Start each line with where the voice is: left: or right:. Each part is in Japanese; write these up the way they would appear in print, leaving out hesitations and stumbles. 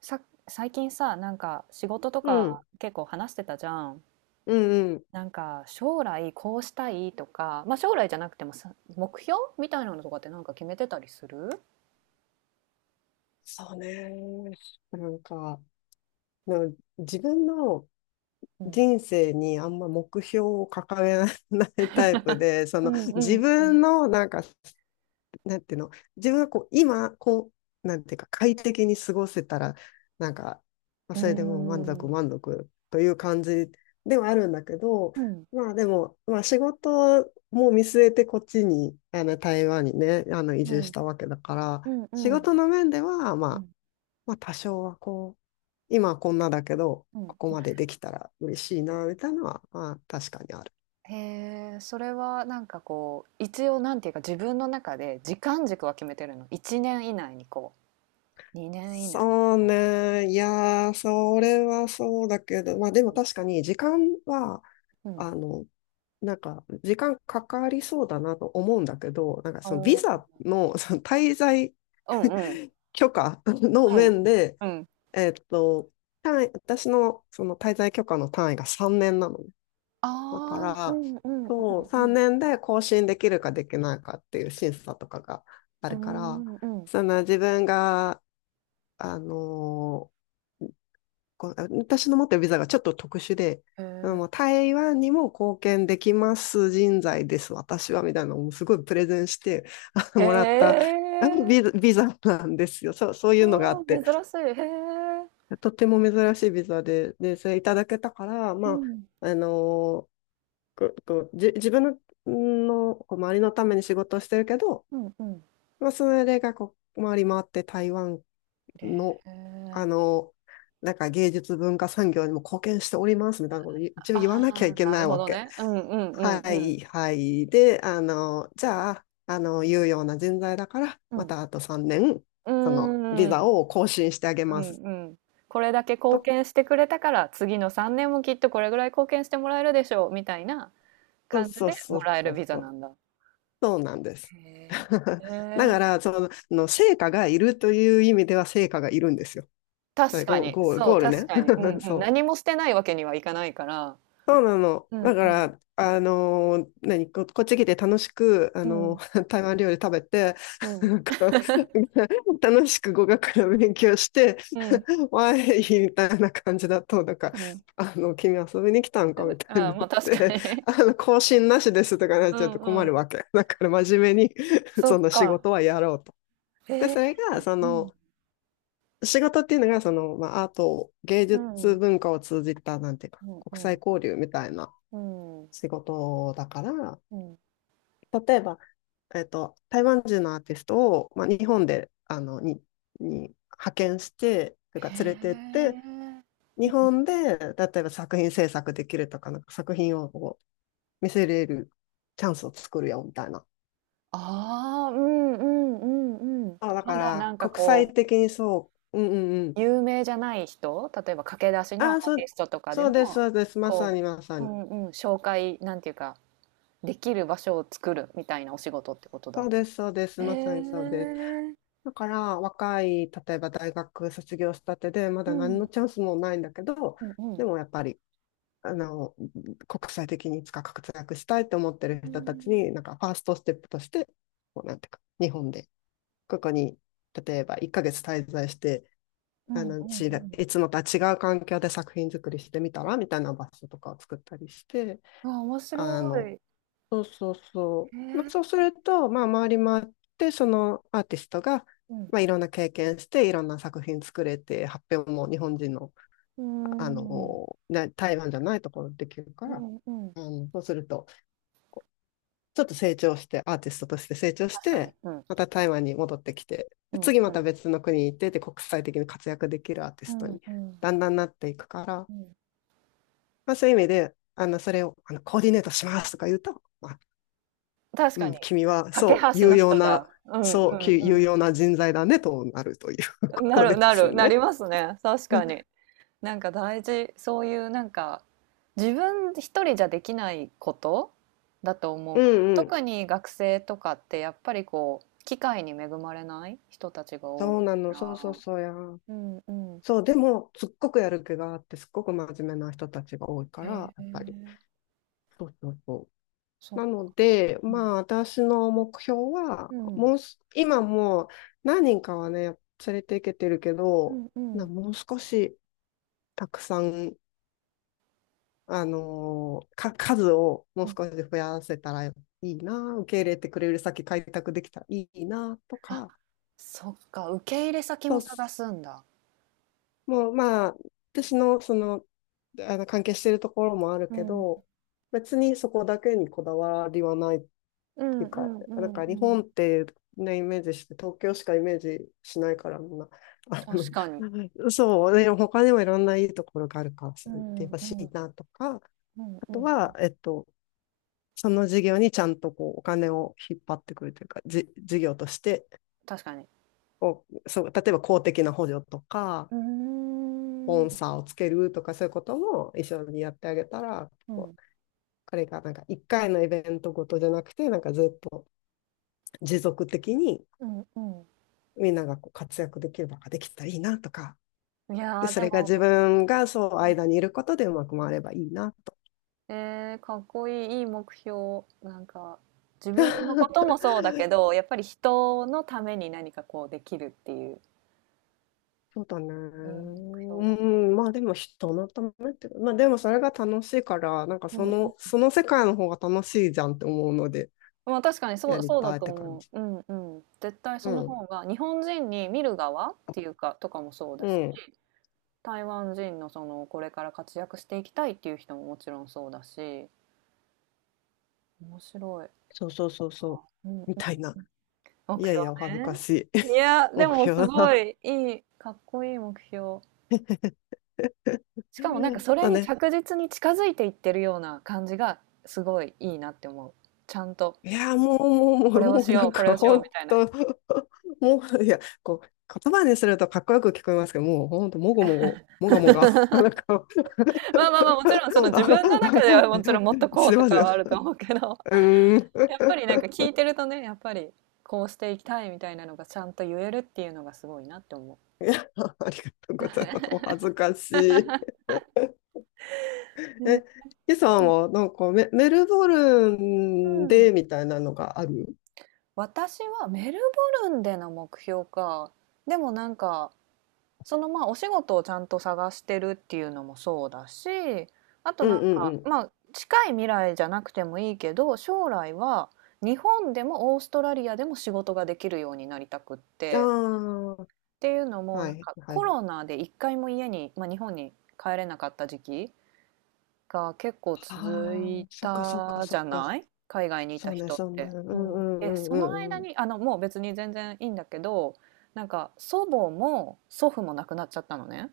right: さ、最近さ、なんか仕事と
left: う
right: か
left: ん、
right: 結構話してたじゃん。
left: うんうん。
right: なんか将来こうしたいとか、まあ将来じゃなくてもさ、目標みたいなのとかってなんか決めてたりする？
left: そうね。なんか、なんか自分の
right: うん。
left: 人生にあんま目標を掲げないタイプで、そ
right: う
left: の
right: んう
left: 自
right: んうん
left: 分のなんか好なんていうの、自分がこう、今、なんていうか、快適に過ごせたら、なんか、まあ、
right: う
left: それでもう満足
right: ん。
left: 満足という感じではあるんだけど、
right: うん。うん。
left: まあでも、まあ仕事も見据えてこっちに、あの台湾にね、あの移
right: う
left: 住し
right: ん。
left: たわけだから、
right: う
left: 仕
right: ん。
left: 事の面では、ま
right: う
left: あ、
right: ん
left: まあ多少はこう、今はこんなだけど、
right: う
left: ここ
right: ん。
left: までできたら嬉しいな、みたいなのは、まあ確かにある。
right: へえ、それはなんかこう、一応なんていうか自分の中で時間軸は決めてるの？1年以内にこう、2年以内に
left: そう
right: こ
left: ね。いやー、それはそうだけど、まあでも
right: う。
left: 確かに時間は、
right: うん。うん。
left: あの、なんか時間かかりそうだなと思うんだけど、なんか
right: お
left: そのビザ
right: ー、
left: の、その滞在
right: うんうん。
left: 許可 の
right: う
left: 面
right: ん。
left: で、
right: うん。
left: えっと、単位、私のその滞在許可の単位が3年なのね。だか
right: ああ、う
left: ら、
right: んうんう
left: そう、3
right: ん
left: 年で更新できるかできないかっていう審査とかがあ
right: う
left: るから、
right: ん。うーん、うん。
left: その自分が、あのーこう私の持ってるビザがちょっと特殊で、
right: へ
left: あの台湾にも貢献できます人材です、私は、みたいなのをすごいプレゼンして あ
right: え。
left: の
right: へ
left: もらったビ
right: え。
left: ザ、ビザなんですよ。そう、そういうのがあ
right: ああ、
left: って、
right: 珍しい。へえ。
left: とても珍しいビザで、で、それいただけたから、
right: う
left: ま
right: ん、
left: あ、あのこうこうじ、自分の、のこう周りのために仕事をしてるけど、
right: うんうん。
left: まあ、それがこう回り回って台湾
right: へ
left: の、あ
right: え。
left: の、なんか芸術文化産業にも貢献しておりますみたいなこと一応
right: あ
left: 言わなきゃい
right: あ、
left: け
right: な
left: な
right: る
left: い
right: ほ
left: わ
right: ど
left: け。
right: ね。うんうん
left: は
right: うん
left: いはい。で、あの、じゃあ、あの、有用な人材だから、
right: う
left: ま
right: ん。うん。
left: たあと3年、
right: うー
left: その、ビザ
right: ん、
left: を更新してあげ
right: う
left: ます。
right: んうん。これだけ貢
left: と、
right: 献してくれたから、次の3年もきっとこれぐらい貢献してもらえるでしょう、みたいな感じ
left: そう
right: でも
left: そう
right: らえ
left: そ
right: るビ
left: う
right: ザ
left: そ
right: な
left: う。
right: んだ。
left: そうなんです。
right: へ え。へ
left: だ
right: え。
left: から、その、の成果がいるという意味では成果がいるんですよ。
right: 確か
left: ゴ
right: に、そう、
left: ゴール
right: 確
left: ね。
right: かに。うん うん。
left: そう。
right: 何もしてないわけにはいかないから。
left: そうなの。
right: うん
left: だか
right: うん
left: ら、あのー何、こっち来て楽しく、あ
right: う
left: の
right: ん。
left: ー 台湾料理食べて、
right: う ん、
left: なんか 楽しく語学の勉強して、わーい、みたいな感じだと、なんか、
right: うん。
left: あの、君遊びに来たん
right: あ
left: かみ
right: だ
left: たいに
right: ああ、
left: なっ
right: まあ確か
left: て、
right: に。
left: あの、更新なしですとかなっ
right: う
left: ちゃうと
right: んう
left: 困
right: ん。
left: るわけ。だから真面目に、
right: そっ
left: その仕
right: か。
left: 事はやろうと。で、
right: ええ。
left: それが、そ
right: うん。
left: の、仕事っていうのが、その、まあ、アート、芸
right: うん。
left: 術
right: う
left: 文化を通じた、なんていうか、
right: んう
left: 国際
right: ん。
left: 交流みたいな、
right: うん。
left: 仕事だから、
right: うん。
left: 例えば、えっと、台湾人のアーティストを、まあ、日本で、あの、に派遣して、とい
right: へ
left: うか連れてって、
right: え。う
left: 日
right: ん。
left: 本で、例えば作品制作できるとか、なんか作品をこう見せれるチャンスを作るよ、みたいな。
right: ああ、うんうんうんうんうんうんああまあ確かに うんうんそっかえーうんうんうんうんうんへえああうんうんうんうん。
left: あ、だ
right: ま
left: か
right: だな
left: ら、
right: んか
left: 国際
right: こ
left: 的にそう、うんうんう
right: う、
left: ん。
right: 有名じゃない人、例えば駆け出しのア
left: あ、
right: ー
left: そ
right: ティ
left: う、
right: ストとかで
left: そうです、
right: も、
left: そうです、まさ
right: こ
left: にまさ
right: う、う
left: に。
right: んうん、紹介、なんていうか、できる場所を作るみたいなお仕事ってこと
left: そう
right: だ。
left: です、そうです、
right: へ
left: まさにそうです。
right: え。
left: だから若い、例えば大学卒業したてで、ま
right: う
left: だ何の
right: ん。
left: チャンスもないんだけど、
right: うんう
left: で
right: ん、
left: もやっぱり、あの、国際的にいつか活躍したいと思ってる
right: うー
left: 人たち
right: ん。
left: に、なんかファーストステップとして、こうなんていうか、日本で、ここに、例えば1ヶ月滞在して、
right: う
left: あ
right: ん
left: の、
right: うんうん。
left: いつもとは違う環境で作品作りしてみたらみたいな場所とかを作ったりして、
right: あ、面
left: あ
right: 白
left: の、
right: い。
left: そうそうそ
right: へ
left: う。まあ、
right: え。
left: そうすると、まあ、回り回って、そのアーティストが、
right: うん。
left: まあ、いろんな経験して、いろんな作品作れて、発表も日本人の、
right: うー
left: あ
right: ん。
left: の、台湾じゃないところでできるか
right: う
left: ら、
right: んうん。
left: うん、そうすると、ちょっと成長して、アーティストとして成長し
right: 確かに。
left: て、
right: うん。
left: また台湾に戻ってきて、
right: う
left: で
right: ん
left: 次
right: う
left: また
right: ん。
left: 別の国に行って、で、国際的に活躍できるアーティ
right: う
left: スト
right: ん
left: に、
right: うん。
left: だんだんなっていくから、
right: うん。
left: まあ、そういう意味で、あの、それを、あの、コーディネートしますとか言うと、まあ、
right: 確か
left: う
right: に。
left: ん、君は、
right: 架け
left: そう、
right: 橋
left: 有
right: の
left: 用
right: 人
left: な、
right: だ。うん
left: そう、
right: う
left: 有
right: ん
left: 用な人材だね、となるという
right: うん。
left: こ
right: な
left: と
right: る
left: で
right: な
left: す
right: る、な
left: ね。
right: りますね。確かに。なんか大事。そういうなんか、自分一人じゃできないことだと思
left: う
right: うから、
left: んうん。
right: 特に学生とかってやっぱりこう、機会に恵まれない人たちが多
left: そ
right: い
left: うな
right: か
left: の。そうそう
right: ら。
left: そうや。
right: うんうん。
left: そう、でも、すっごくやる気があって、すっごく真面目な人たちが多いから、
right: へ
left: やっぱり。
right: え、
left: そうそうそ
right: そ
left: う。
right: っ
left: な
right: か。
left: ので、
right: う
left: まあ、
right: ん。
left: 私の目標
right: う
left: は、
right: ん。
left: もうす、今もう何人かはね、連れていけてるけ
right: う
left: ど、
right: んうん。
left: もう少し、たくさんあのーか、数をも
right: う
left: う
right: ん。
left: 少し増やせたらいいな、受け入れてくれる先開拓できたらいいなと
right: あ、
left: か、
right: そっか、受け入れ先
left: と、
right: も探すんだ。
left: もうまあ、私のその、あの関係しているところもある
right: う
left: け
right: ん。
left: ど、別にそこだけにこだわりはないっ
right: うん
left: ていう
right: う
left: か、
right: んう
left: なん
right: ん
left: か
right: う
left: 日
right: ん。
left: 本ってね、イメージして、東京しかイメージしないから、みんな、あ
right: 確かに。
left: の、そう、でも他にもいろんないいところがあるから、
right: う
left: それって
right: んう
left: ほしい
right: ん。
left: なとか、あ
right: うん
left: と
right: うん。
left: は、えっと、その事業にちゃんとこうお金を引っ張ってくるというか、事業として
right: 確かに。
left: こうそう、例えば公的な補助とか、
right: う
left: スポ
right: ー
left: ン
right: ん。
left: サーをつけるとか、そういうことも一緒にやってあげたら、
right: う
left: こ
right: ん。
left: う彼がなんか1回のイベントごとじゃなくて、なんかずっと持続的に
right: うんう
left: みんながこう活躍できる場ができたらいいなとか、
right: ん。い
left: で、
right: やー、
left: そ
right: で
left: れが自
right: も、
left: 分がそう間にいることでうまく回ればいいなと。
right: えーかっこいい、いい目標。なんか、自分のことも そうだけど、やっぱり人のために何かこうできるっていう、
left: そうだね。
right: いい目
left: う
right: 標だな。
left: ん、まあでも人のためってまあでもそれが楽しいから、なんか
right: う
left: そ
right: んうん。
left: の、その世界の方が楽しいじゃんって思うので、
right: まあ、確かにそ
left: や
right: う、
left: り
right: そうだ
left: たいっ
right: と
left: て感
right: 思
left: じ。
right: う。うんうん。絶対そ
left: う
right: の
left: ん、
right: 方が日本人に見る側っていうかとかもそうだ
left: う
right: し、
left: ん、
right: 台湾人のそのこれから活躍していきたいっていう人ももちろんそうだし、面白い。
left: そうそうそうそう、
right: うんうん、
left: みたいな。い
right: 目
left: やい
right: 標
left: や、お恥ずか
right: ね。
left: しい
right: いや、で
left: 目
right: もす
left: 標
right: ご
left: だ。
right: いいい、かっこいい目標。しかもなんか それ
left: だ
right: に
left: ね。
right: 着実に近づいていってるような感じがすごいいいなって思う。ちゃんと
left: いやもう、も
right: こ
left: う、
right: れを
left: もう、も
right: し
left: う、な
right: よう、
left: ん
right: これ
left: か、
right: をしよ
left: ほ
right: う
left: ん
right: みたいな。
left: ともう、いや、こう、言葉にするとかっこよく聞こえますけど、もう、ほんと、もごもご、もがもが、なんかあ
right: まあまあまあ、もちろんその自分の中ではもち ろんもっとこ
left: 知
right: う
left: って
right: と
left: ます
right: か
left: よ。
right: はあると思うけど、
left: うーん。
right: やっぱりなん か聞いてるとね、やっぱりこうしていきたいみたいなのがちゃんと言えるっていうのがすごいなって思
left: いや、ありがとうございます。お恥ずかしい。
right: ね。う。ね。
left: え、ヒさんはなんかメルボル
right: う
left: ン
right: ん。
left: でみたいなのがある？
right: 私はメルボルンでの目標か。でもなんか、そのまあお仕事をちゃんと探してるっていうのもそうだし、あと
left: う
right: なん
left: ん
right: か、
left: うん
right: まあ近い未来じゃなくてもいいけど、将来は日本でもオーストラリアでも仕事ができるようになりたくっ
left: う
right: て。
left: ん。あ
right: っていうの
left: あ、
right: も、
left: は
right: なん
left: い、
right: か
left: は
right: コ
left: い。
right: ロナで一回も家に、まあ、日本に帰れなかった時期が結構続
left: あ
right: い
left: あ、そっかそっか
right: たじ
left: そっ
right: ゃ
left: か。
right: ない、海外にい
left: そ
right: た
left: うね、
right: 人っ
left: そうね。
right: て。
left: う
right: う
left: ん
right: ん、で、
left: うんうん
right: そ
left: う
right: の間
left: んうん。
right: に、もう別に全然いいんだけど、なんか祖母も祖父も亡くなっちゃったのね。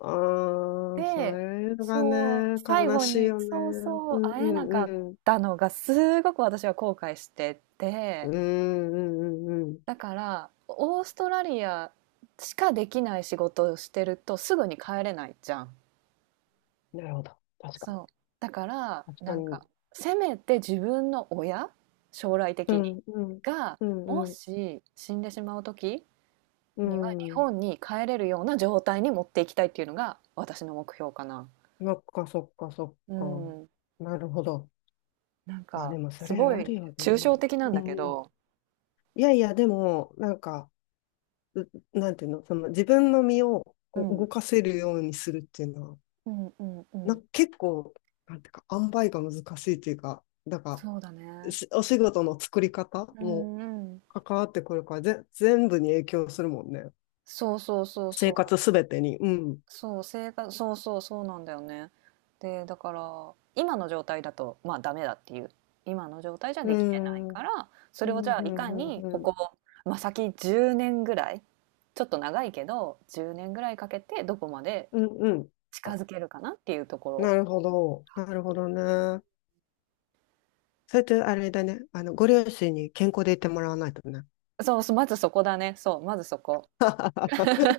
left: ああ、そ
right: で、
left: れが
right: そう、
left: ね、
right: 最
left: 悲
right: 後
left: しい
right: に、
left: よ
right: そう
left: ね。
right: そ
left: う
right: う、
left: んう
right: 会えなか
left: ん
right: っ
left: うん。
right: たのがすごく私は後悔してて、
left: うんうんうんうん。
right: だから、オーストラリアしかできない仕事をしてるとすぐに帰れないじゃん。
left: なるほど。確か
right: そう。
left: に。
right: だから、
left: 確
right: な
left: か
right: ん
left: に。
right: か、せめて自分の親、将来的
left: う
right: に、
left: んうん。
right: が、
left: う
right: も
left: んうん。
right: し死んでしまう時
left: う
right: には日
left: ん。
right: 本に帰れるような状態に持っていきたいっていうのが私の目標かな。
left: そっか、そっか、そっ
right: う
left: か。
right: ん。
left: なるほど。
right: なん
left: あ、
right: か、
left: でもそ
right: す
left: れ
right: ご
left: ある
right: い
left: よ
right: 抽
left: ね。
right: 象的なん
left: う
right: だけ
left: ん。
right: ど、
left: いやいや、でも、なんか、うなんていうの、その自分の身を
right: う
left: こう動
right: ん。
left: かせるようにするっていうのは、
right: うんうんうん。
left: 結構、なんていうか、塩梅が難しいっていうか、なんか、
right: そうだね。
left: お仕事の作り方
right: う
left: も
right: んうん。
left: 関わってくるから、全部に影響するもんね。
right: そうそうそうそ
left: 生
right: う。
left: 活すべてに。うん。
right: そう、生活、そうそう、そうなんだよね。で、だから、今の状態だと、まあ、ダメだっていう。今の状態じゃ
left: う
right: できてない
left: ん。うん、
right: から、そ
left: う
right: れをじ
left: ん、
right: ゃあ、いか
left: うん、
right: にこ
left: うん。
right: こ、まあ、先10年ぐらい、ちょっと長いけど、10年ぐらいかけてどこまで
left: うん、うん。
right: 近づけるかなっていうと
left: な
right: こ
left: るほど。なるほどね。それとあれだね、あの、ご両親に健康でいてもらわないとね。
right: ろ。そうそう、まずそこだね。そう、まずそこ。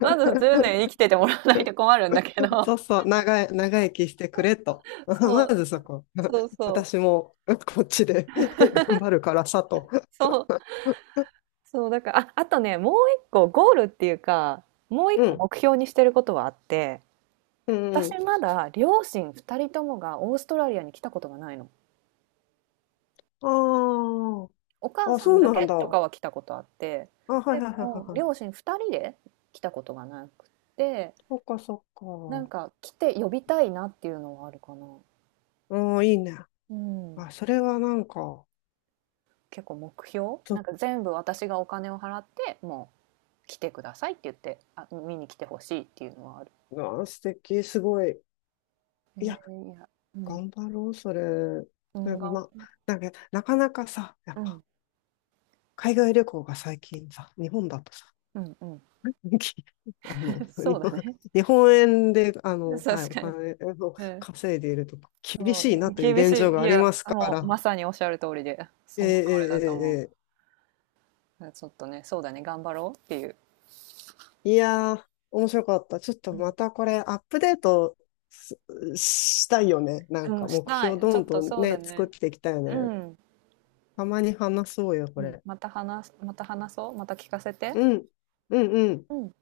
right: まず10年生きててもらわないと困るんだけど。
left: そうそう、長生きしてくれと。
right: そ
left: ま
right: う、
left: ずそこ。
right: そう そう。
left: 私もこっちで 頑張るからさと。
right: そうそう、だから、あ、あとね、もう一個ゴールっていうか、もう一
left: う
right: 個
left: ん、
right: 目標にしてることはあって、
left: うん、うん。
right: 私まだ両親二人ともがオーストラリアに来たことがないの。
left: あ
right: お母
left: あ、あ、
right: さ
left: そ
right: ん
left: う
right: だ
left: なん
right: け
left: だ。
right: と
left: あ、
right: かは来たことあって、
left: はいはい
right: で
left: はいは
right: も
left: いはい。
right: 両親二人で来たことがなくって、
left: そっかそっ
right: なん
left: か。
right: か来て呼びたいなっていうのはあるかな。
left: うん、いいね。
right: うん。
left: あ、それはなんか、
right: 結構目標
left: ちょ
right: な
left: っ
right: んか全部私がお金を払って、もう来てくださいって言って、あ、見に来てほしいっていうのはある。
left: と、あ素敵、すごい。い
right: え
left: や、
right: ーいや、うん。
left: 頑張ろう、それ。
right: う
left: で
right: ん、
left: もま、なんか、なかなかさ、やっ
right: う
left: ぱ、
right: ん。
left: 海外旅行が最近さ、日本だとさ、
right: うんうん。
left: あの、
right: そうだね。
left: 日本円で、あの、はい、
right: 確
left: お
right: かに。
left: 金を
right: うん。
left: 稼いでいると厳
right: も
left: しいな
right: う
left: という
right: 厳し
left: 現状
right: い。
left: が
right: い
left: あり
right: や、
left: ますか
right: もうま
left: ら。
right: さにおっしゃる通りで、
left: え
right: そ
left: え
right: の通り
left: え
right: だと思う。
left: えええ。
right: ちょっとね、そうだね、頑張ろうっていう。
left: いやー、面白かった。ちょっと
right: う
left: またこれアップデートすしたいよね。なん
right: ん、う
left: か
right: ん、し
left: 目
right: た
left: 標
right: い。ち
left: ど
right: ょっ
left: ん
right: と
left: どん
right: そうだ
left: ね、作っ
right: ね。
left: ていきたいよ
right: う
left: ね。
right: ん。
left: たまに話そうよ、こ
right: うん、
left: れ。
right: また話す、また話そう。また聞かせて。
left: うん、うん、うん。
right: うん。